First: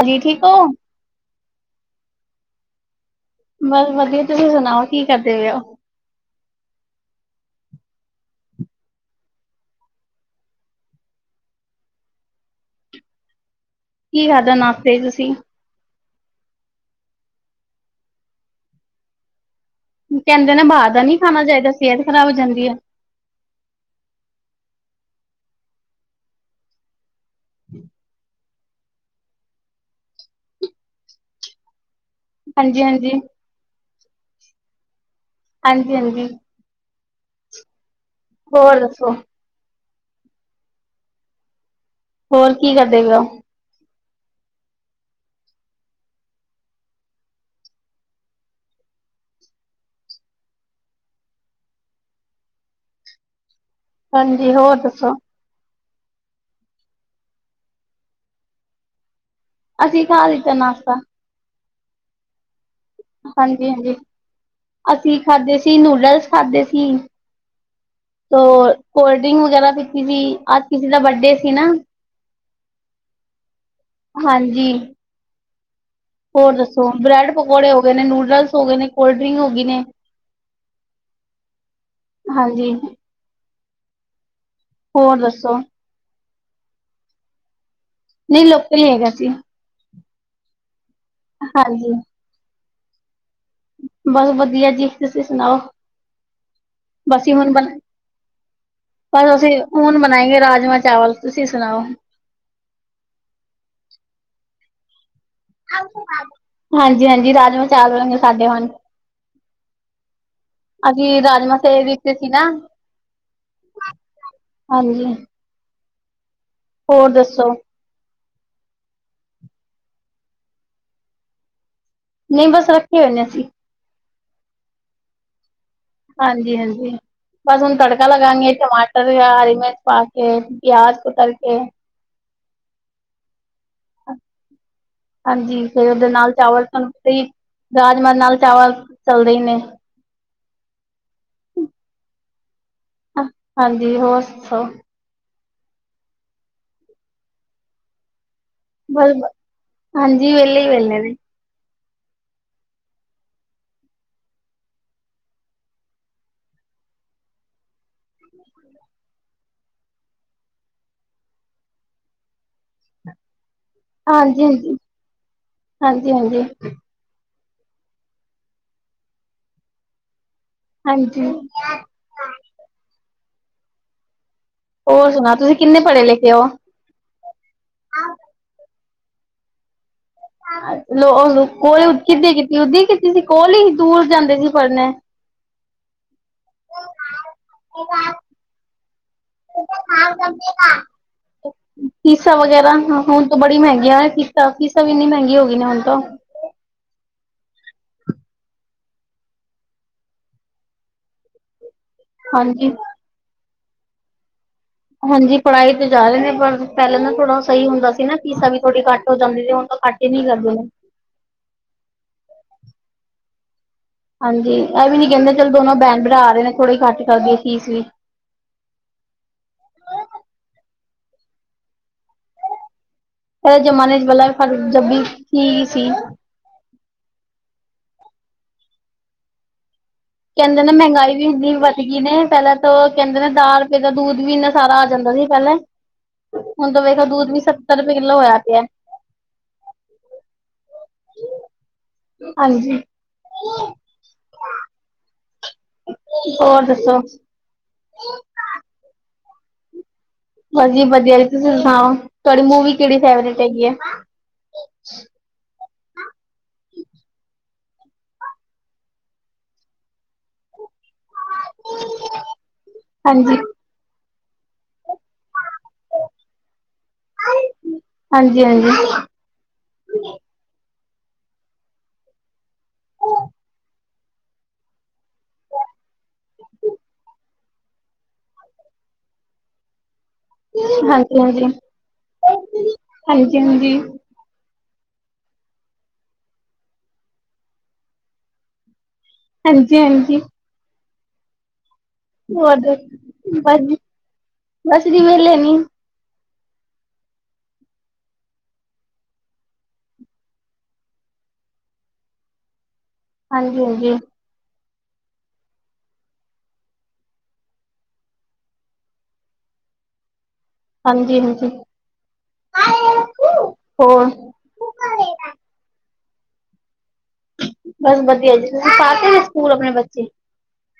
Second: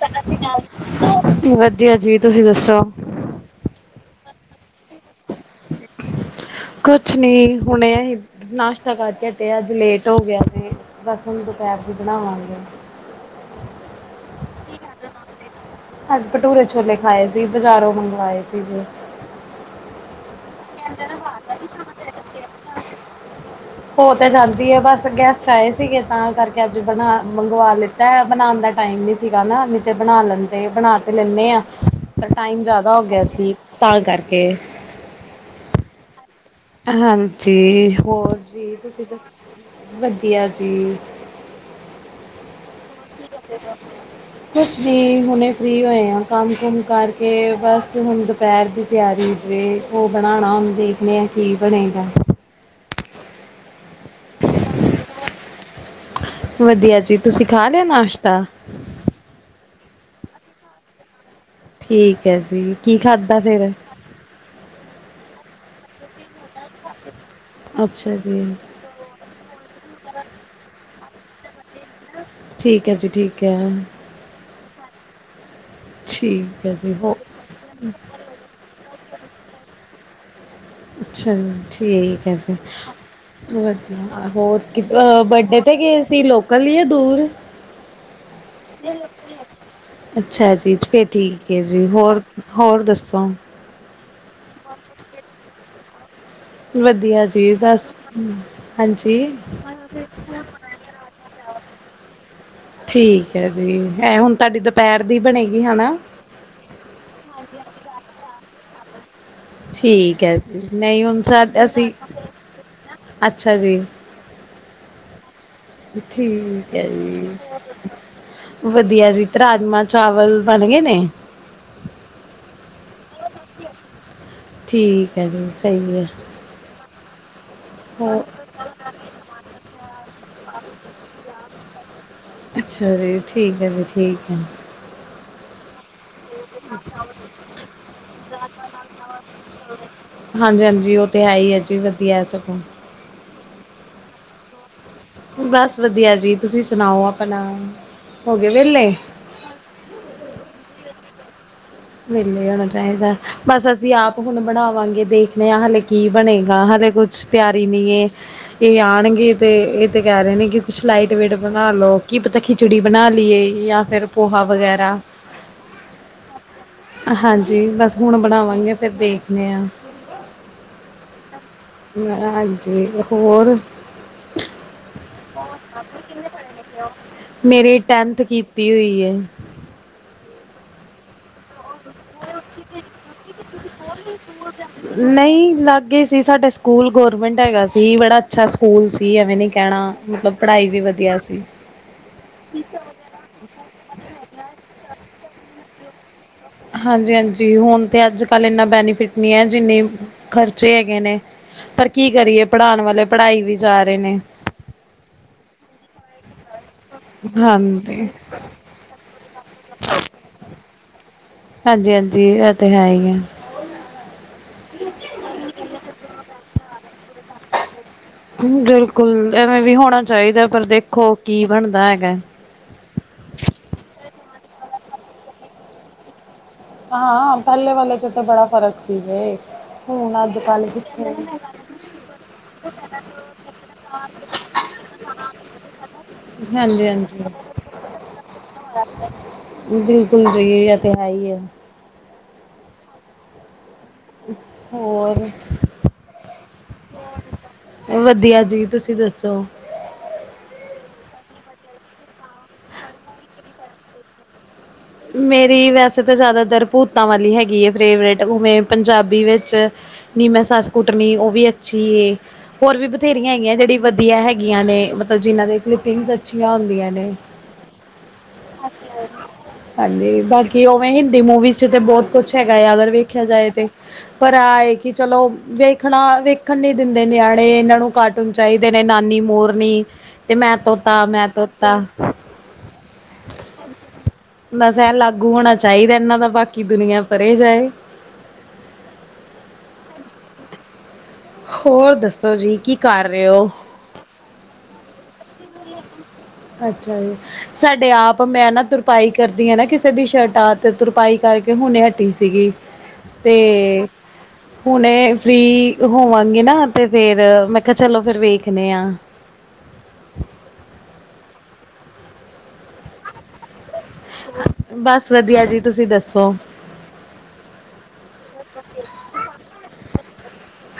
ਸਤ ਹਾਂਜੀ ਸ਼੍ਰੀ ਠੀਕ ਹੋ ਅਕਾਲ ਵਧੀਆ ਜੀ ਤੁਸੀਂ ਦੱਸੋ? ਬਸ ਵਧੀਆ ਤੁਸੀਂ ਸੁਣਾਓ ਕੀ ਕਰਦੇ ਹੋ ਹੋ? ਕੁਛ ਨੀ ਹੁਣੇ ਆ ਹੀ ਨਾਸ਼ਤਾ ਕਰਕੇ ਤੇ ਅੱਜ ਲੇਟ ਹੋ ਗਿਆ ਮੈਂ ਬਸ ਉਹਨੂੰ ਦੁਪਹਿਰ ਵੀ ਬਣਾਵਾਂਗੇ। ਹਾਂਜੀ। ਕੀ ਖਾਦਾ ਨਸਤੇ ਤੁਸੀਂ? ਅੱਜ ਭਟੂਰੇ ਛੋਲੇ ਖਾਏ ਸੀ ਬਜ਼ਾਰੋਂ ਮੰਗਵਾਏ ਸੀ ਜੇ। ਕਹਿੰਦੇ ਨਾ ਬਾਹਰ ਦਾ ਨੀ ਖਾਣਾ ਚਾਹੀਦਾ ਸਿਹਤ ਖਰਾਬ ਜਾਂਦੀ ਹੈ। ਹੋ ਤੇ ਜਾਂਦੀ ਐ ਬਸ ਗੈਸਟ ਆਏ ਸੀਗੇ ਤਾਂ ਕਰਕੇ ਅੱਜ ਬਣਾ ਮੰਗਵਾ ਲਿੱਤਾ ਬਣਾਣ ਦਾ ਟਾਈਮ ਨੀ ਸੀਗਾ ਨਈ ਤੇ ਬਣਾ ਲੈਂਦੇ ਬਣਾ ਤੇ ਲੈਂਦੇ ਆ। ਪਰ ਟਾਈਮ ਹਾਂਜੀ ਜ਼ਿਆਦਾ ਹੋ ਹਾਂਜੀ ਗਿਆ ਸੀ ਤਾਂ ਕਰਕੇ ਹਾਂਜੀ-ਹਾਂਜੀ, ਹਾਂਜੀ, ਹੋਰ ਜੀ ਤੁਸੀਂ ਦੱਸੋ? ਵਧੀਆ ਜੀ। ਹੋਰ ਕੀ ਕਰਦੇ ਪਏ ਔ? [inaudible] ਕੁਛ ਵੀ ਹੁਣੇ ਫਰੀ ਹੋਏ ਆ ਕੰਮ ਕੁਮ ਕਰਕੇ ਬਸ ਹੁਣ ਪਹਿਰ ਦੀ ਤਿਆਰੀ ਜੇ ਉਹ ਬਣਾਣਾ ਐ ਦੇਖਦੇ ਆ ਹੁਣ ਕੀ ਬਣੇਗਾ। ਹਾਂਜੀ ਹੋਰ ਦੱਸੋ? ਵਧੀਆ ਜੀ ਤੁਸੀਂ ਖਾ ਲਿਆ ਨਾਸ਼ਤਾ? ਅਸੀਂ ਖਾ ਲਿਤਾ ਨਾਸ਼ਤਾ। ਠੀਕ ਐ ਜੀ। ਕੀ ਖਾਧਾ ਹਾਂਜੀ ਫਿਰ ਹਾਂਜੀ, ਅਸੀਂ ਖਾਦੇ ਸੀ ਨੂਡਲਸ ਖਾਦੇ ਸੀ। ਅੱਛਾ ਜੀ ਸੋ ਕੋਲਡ ਡਰਿੰਕ ਵਗੈਰਾ ਪੀਤੀ ਸੀ ਅੱਜ ਕਿਸੇ ਦਾ ਬਰਡੇ ਸੀ ਨਾ। ਠੀਕ ਐ ਜੀ ਠੀਕ ਐ। ਹਾਂਜੀ, ਹੋਰ ਠੀਕ ਹੈ ਦੱਸੋ ਜੀ ਹੋ ਬ੍ਰੈਡ ਪਕੌੜੇ ਹੋ ਗਏ ਨੇ ਨੂਡਲਸ ਹੋ ਗਏ ਨੇ ਕੋਲਡ ਡਰਿੰਕ ਹੋ ਗਏ ਨੇ। ਅੱਛਾ ਜੀ ਠੀਕ ਐ ਜੀ, ਹਾਂਜੀ ਵਧੀਆ ਹੋਰ? ਹੋਰ ਬਰਡੇ ਦੱਸੋ ਤੇ ਗਏ ਸੀ ਲੋਕਲ ਜਾ ਦੂਰ? ਨਹੀਂ ਲੋਕਲ ਹੀ ਹੈਗਾ ਸੀ ਅੱਛਾ ਜੀ ਫੇਰ ਠੀਕ ਐ ਜੀ, ਹਾਂਜੀ ਹੋਰ-ਹੋਰ ਦੱਸੋ? ਬਸ ਵਧੀਆ ਜੀ, ਤੁਸੀਂ ਸੁਣਾਓ? ਵਧੀਆ ਬਸੀ ਹੁਣ, ਜੀ ਬਸ ਬਸ ਹਾਂਜੀ ਅਸੀਂ ਹੁਣ ਬਣਾਏ ਰਾਜਮਾਂ ਚਾਵਲ ਤੁਸੀਂ ਸੁਣਾਓ? ਠੀਕ ਐ ਜੀ ਇਹ ਹੁਣ ਤੁਹਾਡੀ ਦੁਪਹਿਰ ਦੀ ਬਣੇਗੀ ਹਨਾ। ਹਾਂਜੀ-ਹਾਂਜੀ ਰਾਜਮਾਂ ਚਾਵਲਗੇ ਸਾਡੇ ਹੁਣ ਠੀਕ ਐ ਜੀ ਨਹੀਂ ਅਸੀਂ ਹੁਣ ਰਾਜਮਾਂ ਸਾਡੇ ਸੇ ਅਸੀਂ ਵਿੱਚ ਸੀ ਨਾ ਅੱਛਾ ਜੀ। ਹਾਂਜੀ, ਠੀਕ ਐ ਹੋਰ ਜੀ। ਦੱਸੋ ਵਧੀਆ ਜੀ, ਤੇ ਰਾਜਮਾਂ ਚਾਵਲ ਬਣ ਗਏ ਨੇ? ਨਹੀਂ ਬਸ ਰੱਖੇ ਹੋਏ ਨੇ ਅਸੀਂ। ਠੀਕ ਐ ਜੀ ਸਹੀ ਗੱਲ, ਹਾਂਜੀ-ਹਾਂਜੀ, ਬਸ ਹੁਣ ਤੜਕਾ ਹੋਰ ਲਗਾ ਗੇ ਟਮਾਟਰ ਹਰੀ ਮਿਰਚ ਪਾ ਕੇ ਪਿਆਜ ਕੁਤਰ ਕੇ ਅੱਛਾ ਜੀ ਠੀਕ ਐ ਜੀ ਠੀਕ ਐ। ਹਾਂਜੀ ਫੇਰ ਉਹਦੇ ਨਾਲ ਚਾਵਲ, ਰਾਜਮਹ ਨਾਲ ਚਾਵਲ ਚੱਲਦੇ ਹੀ ਨੇ। ਹਾਂਜੀ ਹਾਂਜੀ ਉਹ ਤੇ ਹੈ ਈ ਐ ਜੀ ਵਧੀਆ ਸਗੋਂ। ਹਾਂਜੀ ਜੀ ਹੋਰ ਦੱਸੋ? ਬਸ ਵਧੀਆ ਜੀ, ਤੁਸੀਂ ਸੁਣਾਓ ਆਪਣਾ ਹੋ ਗਏ ਵੇਹਲੇ? ਬਸ ਹਾਂਜੀ ਵਹਲੇ ਈ ਵਹਲੇ ਨੇ। ਵੇਲੇ ਹੋਣਾ ਚਾਹੀਦਾ। ਬਸ ਅਸੀਂ ਆਪ ਹੁਣ ਬਣਾਵਾਂਗੇ ਦੇਖਦੇ ਆ ਹਲੇੇ ਕੀ ਬਣੇਗਾ ਹਲੇੇ ਕੁਛ ਤਿਆਰੀ ਨੀ ਐ। ਇਹ ਆਣਗੇ ਤੇ ਇਹ ਤੇ ਕਹਿ ਰਹੇ ਨੇ ਕਿ ਕੁੱਛ ਲਾਈਟ ਵੇਟ ਬਣਾ ਲਓ ਕੀ ਪਤਾ ਕਿ ਖਿਚੜੀ ਬਣਾ ਲਈਏ ਜਾਂ ਫਿਰ ਪੋਹਾ ਹਾਂਜੀ-ਹਾਂਜੀ, ਵਗੈਰਾ ਹਾਂਜੀ-ਹਾਂਜੀ। ਹਾਂਜੀ ਬਸ ਹੁਣ ਬਣਾਵਾਂਗੇ ਫਿਰ ਦੇਖਦੇ ਹਾਂ ਹਾਂਜੀ ਮੈਂ ਹਾਂਜੀ ਹੋਰ ਹੋਰ ਸੁਣਾ ਤੁਸੀਂ ਕਿੰਨੇ ਪੜ੍ਹੇ ਲਿਖੇ ਹੋ ਮੇਰੀ ਟੈਂਨਥ ਕੀਤੀ ਹੋਈ ਹੈ ਲੋ ਕੋਲ ਕਿੱਦ ਕੀਤੀ ਓਦਾਂ ਕੀਤੀ ਸੀ ਕੋਲ ਹੀ ਦੂਰ ਜਾਂਦੇ ਸੀ ਪੜ੍ਹਨੇ ਨਹੀਂ ਲਾਗੇ ਸੀ ਸਾਡਾ ਸਕੂਲ ਗੌਰਮੈਂਟ ਹੈਗਾ ਸੀ ਸੀ ਬੜਾ ਅੱਛਾ ਸਕੂਲ ਸੀ ਐਵੇਂ ਨੀ ਕਹਿਣਾ ਮਤਲਬ ਪੜ੍ਹਾਈ ਵੀ ਵਧੀਆ ਸੀ ਫੀਸਾਂ ਵਗੈਰਾ ਹੁਣ ਤੋਂ ਬੜੀ ਮਹਿੰਗੀਆਂ ਫੀਸਾਂ ਫੀਸਾਂ ਇੰਨੀ ਮਹਿੰਗੀ ਹੋ ਗਈ ਹੁਣ ਤੋਂ ਹਾਂਜੀ- ਹਾਂਜੀ ਹੁਣ ਤਾਂ ਅੱਜ- ਕੱਲ੍ਹ ਇੰਨਾ ਬੈਨੀਫਿਟ ਨਹੀਂ ਜਿੰਨੀ ਖਰਚੇ ਹੈਗੇ ਨੇ, ਪਰ ਕੀ ਕਰੀਏ ਹਾਂਜੀ ਪੜ੍ਹਾਉਣ ਵਾਲੇ ਪੜ੍ਹਾਈ ਵੀ ਜਾ ਰਹੇ ਨੇ ਹਾਂਜੀ ਪੜ੍ਹਾਈ ਤੇ ਜਾ ਰਹੇ ਨੇ ਪਰ ਪਹਿਲਾਂ ਨਾ ਥੋੜ੍ਹਾ ਸਹੀ ਹੁੰਦਾ ਸੀ ਹਾਂਜੀ ਨਾ ਫੀਸਾਂ ਵੀ ਥੋੜ੍ਹੀ ਘੱਟ ਹੋ ਜਾਂਦੀ ਹੁਣ ਹੁਣ ਘੱਟ ਨਹੀਂ ਕਰਦੇ ਹਾਂਜੀ ਹਾਂਜੀ ਇਹ ਤੇ ਹੈ ਹੀ ਹਾਂਜੀ ਇਹ ਵੀ ਨੀ ਕਹਿੰਦੇ ਚੱਲ ਦੋਨੋ ਬੈਨ ਬਰਾ ਆ ਰਹੇ ਨੇ ਥੋੜ੍ਹੇ ਘੱਟ ਕਰਦੀ ਏ ਫੀਸ ਵੀ ਬਿਲਕੁਲ ਐਵੇਂ ਵੀ ਹੋਣਾ ਚਾਹੀਦਾ ਪਰ ਦੇਖੋ ਕੀ ਬਣਦਾ ਹੈਗਾ ਇਹ ਜ਼ਮਾਨੇ 'ਚ ਬਲਾ ਫਰ ਜ ਵੀ ਕੀ ਸੀ ਹਾਂ- ਹਾਂ ਪਹਿਲੇ ਵਾਲੇ 'ਚ ਤੇ ਬੜਾ ਫ਼ਰਕ ਸੀ ਜੇ ਹੁਣ ਅੱਜ ਕਹਿੰਦੇ ਕੱਲ ਨੇ ਕਿੱਥੇ ਮਹਿੰਗਾਈ ਵੀ ਹਾਂਜੀ ਇੰਨੀ ਵੱਧ ਗਈ ਨੇ ਪਹਿਲਾਂ ਤਾਂ ਕਹਿੰਦੇ ਨੇ ਦਾਸ ਰੁਪਏ ਦਾ ਦੂਧ ਵੀ ਇੰਨਾ ਸਾਰਾ ਆ ਜਾਂਦਾ ਸੀ ਪਹਿਲਾਂ ਹੁਣ ਤਾਂ ਵੇਖੋ ਹਾਂਜੀ ਦੂਧ ਵੀ ਸੱਤਰ ਰੁਪਏ ਕਿੱਲੋ ਹੋਇਆ ਪਿਆ ਬਿਲਕੁਲ ਸਹੀਆ ਇਹ ਤੇ ਹੈ ਹੀ ਹੈ ਹਾਂਜੀ [unintelligible] ਹੋਰ ਹੋਰ ਦੱਸੋ ਵਧੀਆ ਜੀ ਤੁਸੀਂ ਦੱਸੋ ਬਸ ਜੀ ਵਧੀਆ ਜੀ ਤੁਸੀਂ ਸੁਣਾਓ ਤੁਹਾਡੀ ਮੂਵੀ ਕਿਹੜੀ ਫੇਵਰੇਟ ਹੈਗੀ ਆ ਮੇਰੀ ਵੈਸੇ ਤਾਂ ਜ਼ਿਆਦਾਤਰ ਭੂਤਾਂ ਵਾਲੀ ਹੈਗੀ ਫੇਵਰੇਟ ਉਵੇਂ ਪੰਜਾਬੀ ਵਿੱਚ ਨੀਮੈਂ ਸੱਸ ਕੁੱਟਣੀ ਉਹ ਵੀ ਅੱਛੀ ਏ ਹੋਰ ਵੀ ਬਥੇਰੀਆਂ ਹਾਂਜੀ। ਹੈਗੀ ਜਿਹੜੀ ਵਧੀਆ ਹੈਗੀਆਂ ਨੇ ਮਤਲਬ ਜਿਨ੍ਹਾਂ ਦੇ ਫਲਿਪਿੰਗਸ ਅੱਛੀਆਂ ਹੁੰਦੀਆਂ ਨੇ ਹਾਂਜੀ ਹਾਂਜੀ ਹਾਂਜੀ ਬਾਕੀ ਉਵੇਂ ਹਿੰਦੀ ਮੂਵੀਜ਼ 'ਚ ਤੇ ਬਹੁਤ ਕੁਛ ਹੈਗਾ ਆ ਅਗਰ ਵੇਖਿਆ ਜਾਏ ਤੇ ਪਰ ਆ ਕਿ ਚਲੋ ਵੇਖਣਾ ਵੇਖਣ ਨੀ ਦਿੰਦੇ ਨਿਆਣੇ ਇਹਨਾਂ ਨੂੰ ਕਾਟੂ ਉਹਨੂੰ ਚਾਹੀਦੇ ਨੇ ਨਾਨੀ ਮੋਰਨੀ ਤੇ ਮੈਂ ਤੋਤਾ ਹਾਂਜੀ ਮੈਂ ਹਾਂਜੀ। ਤੋਤਾ ਹਾਂਜੀ ਹਾਂਜੀ ਬਸ ਏਹ ਲਾਗੂ ਹੋਣਾ ਚਾਹੀਦਾ ਇਹਨਾਂ ਦਾ ਬਾਕੀ ਦੁਨੀਆਂ ਪਰੇ ਜਾਏ ਹਾਂਜੀ ਹਾਂਜੀ ਹੋਰ ਦੱਸੋ ਹੋ ਜੀ ਕੀ ਦਸ ਕਰ ਰਹੇ ਹੋ ਬਸ ਜੀ ਬਸ ਜੀ ਵਿਹਲੇ ਨੀ ਅੱਛਾ ਜੀ ਸਾਡੇ ਆਪ ਮੈਂ ਨਾ ਤੁਰਪਾਈ ਕਰਦੀ ਨਾ ਕਿਸੇ ਦੀ ਸ਼ਰਟਾਤ ਤੁਰਪਾਈ ਕਰਕੇ ਹੁਣੇ ਹਟੀ ਸੀਗੀ ਤੇ ਹਾਂਜੀ ਹਾਂਜੀ ਹੁਣੇ ਫਰੀ ਹੋਵਾਂਗੇ ਨਾ, ਤੇ ਫੇਰ, ਮੈਂ ਕਿਹਾ ਚਲੋ ਫਿਰ ਵੇਖਦੇ ਆਂ ਹਾਂਜੀ -ਹਾਂਜੀ, ਹੋਰ ਬਸ ਵਧੀਆ ਜੀ ਤੁਸੀਂ ਦੱਸੋ ਬਸ ਵਧੀਆ ਜੀ ਤੁਸੀਂ ਪਾਤੇ ਸਕੂਲ ਆਪਣੇ ਬੱਚੇ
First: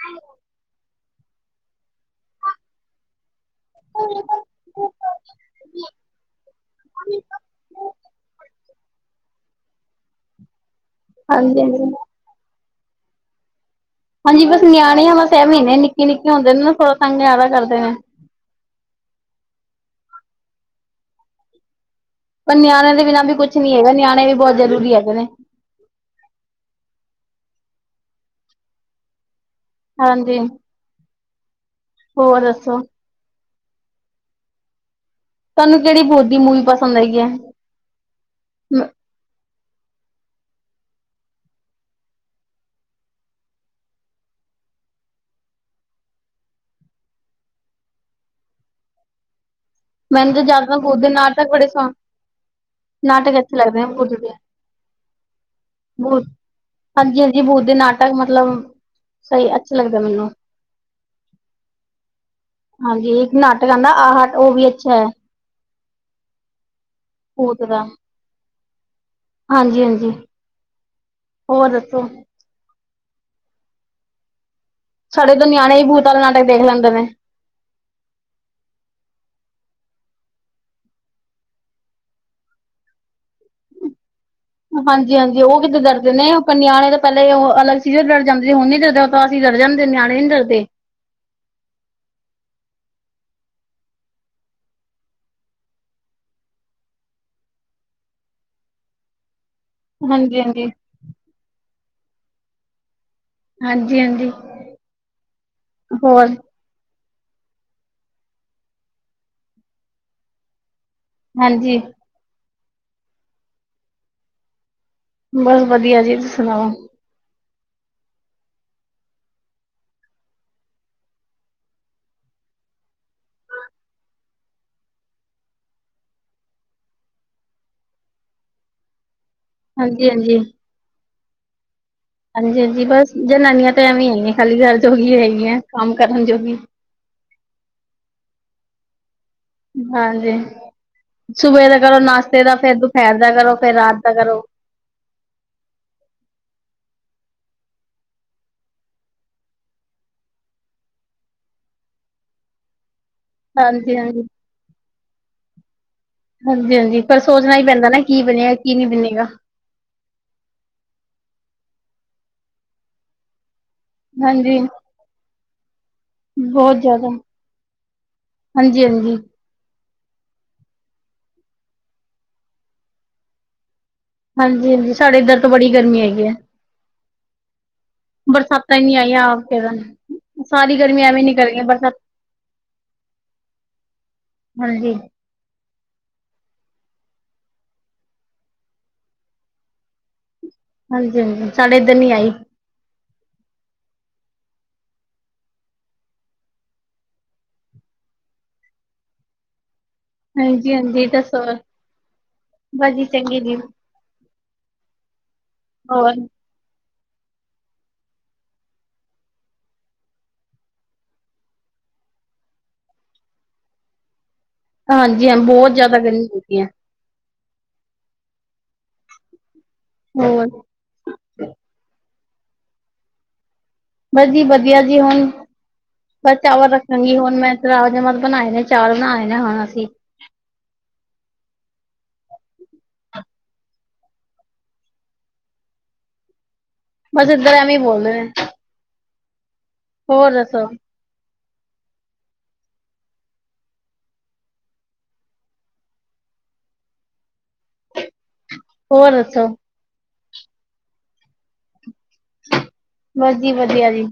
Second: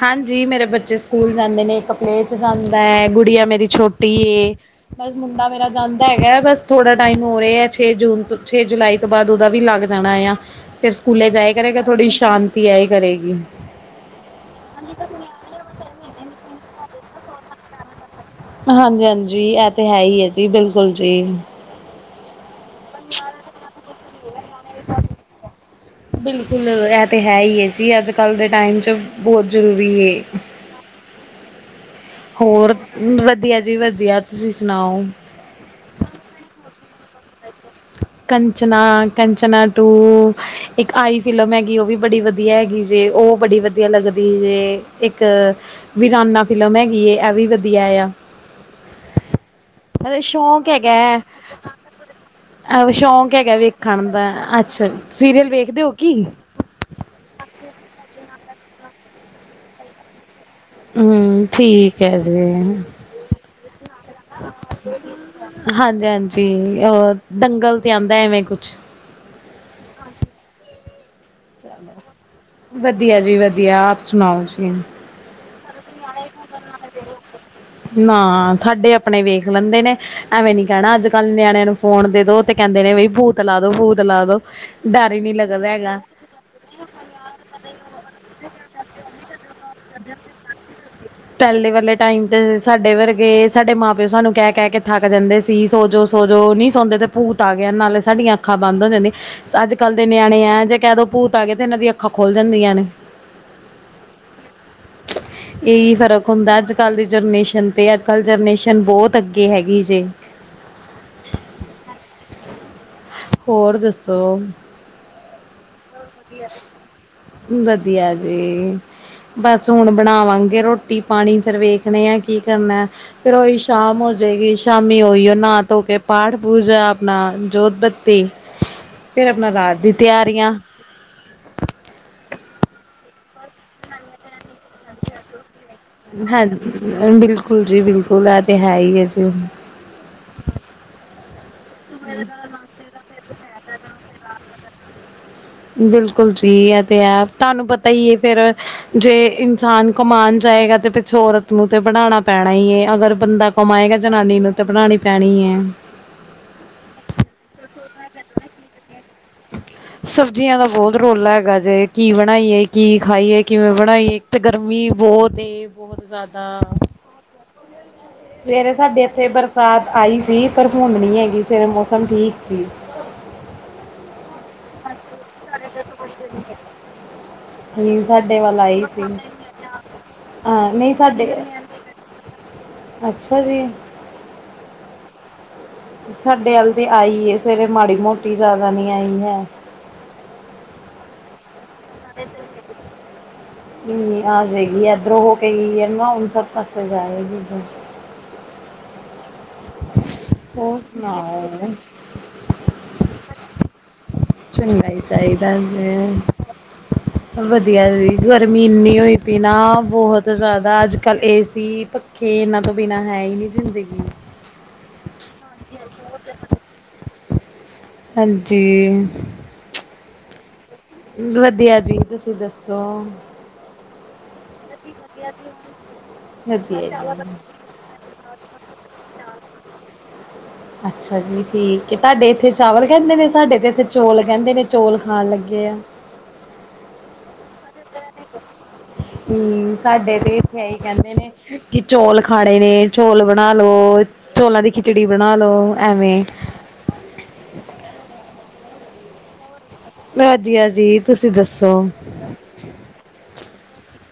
ਹਾਂਜੀ ਮੇਰੇ ਬੱਚੇ ਸਕੂਲ ਜਾਂਦੇ ਨੇ ਇਕ ਪਲੇਵੇ ਜਾਂਦਾ ਹੈ ਗੁੜੀਆਂ ਮੇਰੀ ਛੋਟੀ ਏ, ਬਸ ਮੁੰਡਾ ਮੇਰਾ ਜਾਂਦਾ ਹੈਗਾ ਬਸ ਥੋੜਾ ਟਾਈਮ ਹੋ ਰਿਹਾ ਹੈ ਛੇ ਜੂਨ ਤੋਂ ਛੇ ਜੁਲਾਈ, ਤੋਂ ਬਾਅਦ ਉਹਦਾ ਵੀ ਲੱਗ ਜਾਣਾ ਆ ਫਿਰ ਸਕੂਲੇ ਜਾਏ ਹਾਂਜੀ ਕਰੇਗਾ ਹਾਂਜੀ ਥੋੜ੍ਹੀ ਸ਼ਾਂਤੀ ਆਈ ਕਰੇਗੀ, ਹਾਂਜੀ ਬਸ ਨਿਆਣੇ ਆ ਬਸ ਇਹ ਮਹੀਨੇ ਨਿੱਕੇ ਨਿੱਕੇ ਹੁੰਦੇ ਨੇ ਨਾ ਥੋੜਾ ਤੰਗ ਜ਼ਿਆਦਾ ਕਰਦੇ ਨੇ, ਹਾਂਜੀ-ਹਾਂਜੀ, ਇਹ ਤੇ ਹੈ ਹੀ ਹੈ ਜੀ ਬਿਲਕੁਲ ਜੀ। ਪਰ ਨਿਆਣਿਆ ਦੇ ਬਿਨਾਂ ਵੀ ਕੁਛ ਨੀ ਹੈਗਾ ਨਿਆਣੇ ਵੀ ਬਹੁਤ ਜ਼ਰੂਰੀ ਹੈਗੇ ਨੇ। ਬਿਲਕੁਲ ਇਹ ਤੇ ਹੈ ਹੀ ਹੈ ਜੀ ਅੱਜ ਕੱਲ ਦੇ ਟਾਈਮ ਚ ਬਹੁਤ ਜ਼ਰੂਰੀ ਹਾਂਜੀ। ਨੇ। ਹੋਰ ਵਧੀਆ ਜੀ ਵਧੀਆ ਤੁਸੀਂ ਸੁਣਾਓ। ਤੁਹਾਨੂੰ ਕਿਹੜੀ ਬੋ ਦੀ ਮੂਵੀ ਪਸੰਦ ਹੈਗੀ ਹੈ। ਕਚਨਾ ਕਚਨਾ ਟੂ, ਇੱਕ ਆਈ ਫਿਲਮ ਹੈਗੀ ਉਹ ਵੀ ਬੜੀ ਵਧੀਆ ਹੈਗੀ ਜੇ ਉਹ ਬੜੀ ਵਧੀਆ ਲੱਗਦੀ ਜੇ ਇੱਕ, ਵੀਰਾਨਾ ਫਿਲਮ ਹੈਗੀ ਏ ਇਹ ਵੀ ਵਧੀਆ ਆ, ਰ ਮੈਨੂੰ ਤਾਂ ਸ਼ੌਕ ਜ਼ਿਆਦਾਤਰ ਭੂਤ ਹੈਗਾ, ਦੇ ਨਾਟਕ ਬੜੇ ਸੌ ਅ ਸ਼ੌਕ ਨਾਟਕ ਹੈਗਾ ਅੱਛੇ ਲੱਗਦੇ ਨੇ ਵੇਖਣ ਭੂਤ ਦਾ ਦੇ ਅੱਛਾ ਸੀਰੀਅਲ ਵੇਖਦੇ ਹੋ ਕੀ? ਹਾਂਜੀ-ਹਾਂਜੀ ਬੂਤ ਦੇ ਨਾਟਕ ਮਤਲਬ ਸਹੀ ਅੱਛਾ ਲੱਗਦਾ ਮੈਨੂੰ, ਹਮ ਠੀਕ ਹੈ ਜੀ ਹਾਂਜੀ ਇੱਕ ਨਾਟਕ ਆਂਦਾ ਆ ਉਹ ਵੀ ਅੱਛਾ ਹੈ। ਹਾਂਜੀ-ਹਾਂਜੀ ਅਹ ਦੰਗਲ ਤੇ ਆਂਦਾ ਐਵੇਂ ਕੁਛ ਹਾਂਜੀ-ਹਾਂਜੀ। ਵਧੀਆ ਜੀ ਵਧੀਆ ਆਪ ਸੁਣਾਓ ਜੀ। ਸਾਡੇ ਤਾ ਨਿਆਣੇ ਹੀ ਭੂਤ ਆਲਾ ਨਾਟਕ ਦੇਖ ਲੈਂਦੇ ਨੇ। ਅ ਨਾ ਸਾਡੇ ਆਪਣੇ ਵੇਖ ਲੈਂਦੇ ਨੇ ਐਵੇਂ ਨੀ ਕਹਿਣਾ ਅੱਜ ਕੱਲ ਨਿਆਣਿਆ ਨੂੰ ਫੋਨ ਦੇ ਦੋ, ਤੇ ਕਹਿੰਦੇ ਨੇ ਵੀ ਭੂਤ ਲਾ ਦੋ ਭੂਤ ਲਾ ਦੋ। ਡਰ ਹੀ ਨੀ ਹਾਂਜੀ-ਹਾਂਜੀ, ਉਹ ਲੱਗਦਾ ਕਿਥੇ ਹੈਗਾ ਡਰਦੇ ਨੇ, ਪਰ ਨਿਆਣੇ ਤਾ ਪਹਿਲੇ ਉਹ ਅਲਗ ਸੀਜ਼ਅਰ ਡਰ ਜਾਂਦੇ ਸੀ ਹੁਣ ਨੀ ਡਰਦੇ ਉਹ ਤਾ ਅਸੀ ਡਰ ਜਾਂਦੇ ਨਿਆਣੇ ਨੀ ਡਰਦੇ। ਪਹਿਲੇ ਵਾਲੇ ਟਾਈਮ ਤੇ ਸਾਡੇ ਵਰਗੇ ਸਾਡੇ ਮਾਂ ਪਿਓ ਸਾਨੂੰ ਕਹਿ ਕਹਿ ਕੇ ਥੱਕ ਜਾਂਦੇ ਸੀ। ਸੋਜੋ ਸੋਜੋ ਨਈ ਸੌਂਦੇ ਤੇ ਭੂਤ ਆ ਗਿਆ ਨਾਲੇ ਸਾਡੀਆਂ ਅੱਖਾਂ ਬੰਦ ਹੋ ਜਾਂਦੀਆਂ ਅੱਜ ਕੱਲ ਦੇ ਨਿਆਣੇ ਹੈ ਹਾਂਜੀ-ਹਾਂਜੀ। ਜੇ ਕਹਿ ਦੋ ਭੂਤ ਆ ਗਿਆ ਤੇ ਇਹਨਾਂ ਦੀ ਅੱਖਾਂ ਖੋਲ੍ਹ ਜਾਂਦੀਆਂ ਨੇ। ਹਾਂਜੀ-ਹਾਂਜੀ। ਇਹੀ ਫ਼ਰਕ ਹੋਰ ਹੁੰਦਾ ਅੱਜ ਅੱਜ ਕੱਲ ਦੀ ਜਨਰੇਸ਼ਨ ਤੇ ਅੱਜ ਕੱਲ ਜਰਨਰੇਸ਼ਨ ਬੌਤ ਅੱਗੇ ਹੈਗੀ ਜੇ। ਹਾਂਜੀ। ਹੋਰ ਦੱਸੋ, ਬਸ ਵਧੀਆ ਜੀ ਤੁਸੀਂ ਸੁਣਾਓ। ਵਧੀਆ ਜੀ। ਬਸ ਹੁਣ ਬਣਾਵਾਂਗੇ ਰੋਟੀ ਪਾਣੀ ਫਿਰ ਵੇਖਣੇ ਆ ਕੀ ਕਰਨਾ, ਫਿਰ ਉਹੀ ਸ਼ਾਮ ਹੋ ਜਾਏਗੀ ਸ਼ਾਮੀ ਓਹੀਓ ਨਹਾ ਧੋਕੇ ਪਾਠ ਪੂਜਾ ਆਪਣਾ ਜੋਤ ਬੱਤੀ, ਫੇਰ ਆਪਣਾ ਰਾਤ, ਦੀ ਹਾਂਜੀ-ਹਾਂਜੀ, ਤਿਆਰੀਆਂ ਹਾਂਜੀ-ਹਾਂਜੀ, ਬਸ ਜਨਾਨੀਆਂ ਤਾ ਐਵੇਂ ਹੀ ਨੇ, ਪਹਿਲੀ ਗੱਲ ਜੋਗੀ ਹੈਗੀ ਹੈ ਕੰਮ ਕਰਨ ਜੋਗੀ, ਹਾ ਬਿਲਕੁਲ ਜੀ ਬਿਲਕੁਲ ਆ ਤੇ ਹੈ ਹੀ ਹੈ ਜੀ। ਹਾਂਜੀ ਸੁਬੇ ਦਾ ਕਰੋ ਨਾਸ਼ਤੇ ਦਾ ਫੇਰ ਦੁਪਹਿਰ ਦਾ ਕਰੋ ਫੇਰ ਰਾਤ ਦਾ ਕਰੋ। ਬਿਲਕੁਲ ਜੀ ਹੈ ਤੇ ਹੈ ਤੁਹਾਨੂੰ ਪਤਾ ਹੀ ਹੈ ਫੇਰ, ਜੇ ਇਨਸਾਨ ਕਮਾਨ ਜਾਏਗਾ ਤੇ ਪਿੱਛੋ ਔਰਤ ਨੂੰ ਤੇ ਬਣਾਣਾ ਪੈਣਾ ਈ ਏ ਅਗਰ, ਬੰਦਾ ਕਮਾਏਗਾ ਹਾਂਜੀ-ਹਾਂਜੀ। ਜਨਾਨੀ ਨੂੰ ਤੇ ਬਣਾਣੀ ਪੈਣੀ ਐ। ਹਾਂਜੀ-ਹਾਂਜੀ ਪਰ ਸੋਚਣਾ ਈ ਪੈਂਦਾ ਨਾ ਕੀ ਬਣੇਗਾ ਕੀ ਨਹੀਂ ਬਣੇੇਗਾ। ਸਬਜ਼ੀਆਂ ਦਾ ਬਹੁਤ ਰੋਲਾ ਹੈਗਾ ਜੇ ਕੀ ਬਣਾਈਏ ਕੀ ਖਾਈਏ। ਕਿਵੇਂ ਬਣਾਈ ਇੱਕ ਤਾਂ ਹਾਂਜੀ ਗਰਮੀ ਬੋਤ ਐ ਬੋਤ ਜ਼ਿਆਦਾ। ਬਹੁਤ ਜ਼ਿਆਦਾ। ਸਵੇਰੇ ਸਾਡੇ ਹਾਂਜੀ-ਹਾਂਜੀ। ਇੱਥੇ ਬਰ ਸਾਤ ਆਈ ਸੀ ਪਰ ਹੁਣ ਨੀ ਹੈਗੀ ਸਵੇਰੇ ਮੌਸਮ ਠੀਕ ਸੀ। ਹਾਂਜੀ-ਹਾਂਜੀ ਸਾਡੇ ਇੱਧਰ ਤੋਂ ਬੜੀ ਗਰਮੀ ਹੈਗੀ ਐ। ਨਹੀਂ ਸਾਡੇ ਵੱਲ ਬਰਸਾਤਾਂ ਆਈ ਈ ਨੀ ਸੀ ਆਈਆਂ ਫੇਰ ਹਾਂ ਸਾਰੀ ਨਹੀਂ ਗਰਮੀਆਂ ਐਵੇ ਸਾਡੇ ਨਿਕਲ ਗਈਆਂ ਬਰਸਤ ਅੱਛਾ ਜੀ। ਹਾਂਜੀ। ਸਾਡੇ ਵੱਲ ਤੇ ਆਈ ਸਵੇਰੇ ਮਾੜੀ ਮੋਟੀ ਜ਼ਿਆਦਾ ਨੀ ਆਈ ਹੈ। ਹਾਂਜੀ-ਹਾਂਜੀ ਸਾਡੇ ਇੱਧਰ ਨੀ ਆਈ। [inaudible] ਇਨੀ ਆ ਜੇ ਗੀ ਇੱਧਰੋਂ ਹੋ ਕੇ ਗਈ ਐ ਨਾ ਹੁਣ ਸਭ ਪਾਸੇ ਜਾਏਗੀ ਇੱਧਰ ਹੋਰ ਹਾਂਜੀ-ਹਾਂਜੀ ਦੱਸੋ, ਸੁਣਾਓ ਬਸ ਜੀ ਚੰਗੀ ਜੀ। ਚੰਗਾ ਈ ਚਾਹੀਦਾ ਹੋਰ ਵੇ। ਵਧੀਆ ਜੀ ਗਰਮੀ ਇੰਨੀ ਹੋਈ ਪਈ ਨਾ ਬਹੁਤ ਜ਼ਿਆਦਾ ਅੱਜ ਕੱਲ ਏਸੀ ਪ ਖੇ ਇਹਨਾਂ ਤੋਂ ਬਿਨਾਂ ਹੈ ਈ ਨੀ ਜ਼ਿੰਦਗੀ। ਹਾਂਜੀ ਹਾਂ ਬਹੁਤ ਜਿਆਦਾ ਗਰਮੀ ਹੁੰਦੀ ਐ। ਹਾਂਜੀ, ਹੋਰ? ਵਧੀਆ ਜੀ, ਤੁਸੀਂ ਦੱਸੋ? ਬਸ ਜੀ ਵਧੀਆ ਜੀ ਹੁਣ, ਬਸ ਚਾਵਲ ਵਧੀਆ ਰੱਖਾਂਗੀ ਜੀ ਹੁਣ ਮੈਂ ਰਾਜ ਮਾ ਬਣਾਏ ਨੇ ਚਾਵਲ ਬਣਾਏ ਨੇ ਹੁਣ ਅਸੀਂ ਅੱਛਾ ਜੀ ਠੀਕ ਤੁਹਾਡੇ ਇੱਥੇ ਚਾਵਲ ਕਹਿੰਦੇ ਨੇ ਸਾਡੇ ਤੇ ਇਥੇ ਚੌਲ ਕਹਿੰਦੇ ਨੇ ਚੌਲ ਖਾਣ ਲੱਗੇ ਆ। ਬਸ ਇੱਧਰ ਐਵੇਂ ਬੋਲਦੇ ਨੇ। ਹੂੰ ਸਾਡੇ ਹੋਰ ਤੇ ਇੱਥੇ ਦੱਸੋ ਅਈ ਕਹਿੰਦੇ ਨੇ। ਕਿ ਚੌਲ ਖਾਣੇ ਨੇ ਚੌਲ ਬਣਾ ਲੋ। ਚੋਲਾਂ ਦੀ ਖਿਚੜੀ ਬਣਾ ਲੋ ਐਵੇਂ। ਹੋਰ ਦੱਸੋ? ਵਧੀਆ ਜੀ, ਤੁਸੀਂ ਦੱਸੋ? ਬਸ ਜੀ ਵਧੀਆ ਜੀ।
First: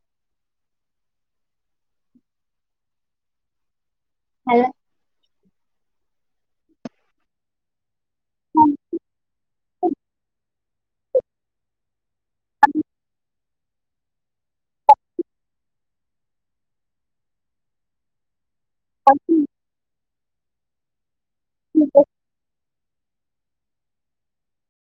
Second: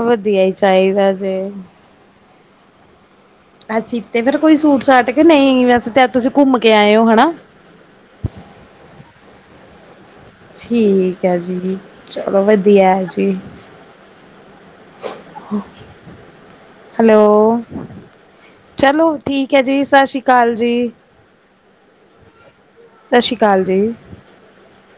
ਵਧੀਆ ਈ ਚਾਹੀਦਾ ਜੀ। ਅਸੀ ਤੇ ਫੇਰ ਕੋਈ ਹੈਲੋ ਸੂਟ ਸਾਟ ਕੇ ਨਈ ਵੈਸੇ ਤੇ ਤੁਸੀਂ ਘੁੰਮ ਕੇ ਆਏ ਔ ਹਨਾ। ਠੀਕ ਐ ਜੀ, ਚਲੋ ਵਧੀਆ ਜੀ। ਹੈਲੋ ਚਲੋ ਠੀਕ ਐ ਜੀ ਸਤਿ ਸ਼੍ਰੀ ਅਕਾਲ ਜੀ। ਸਤਿ ਸ਼੍ਰੀ ਅਕਾਲ ਜੀ।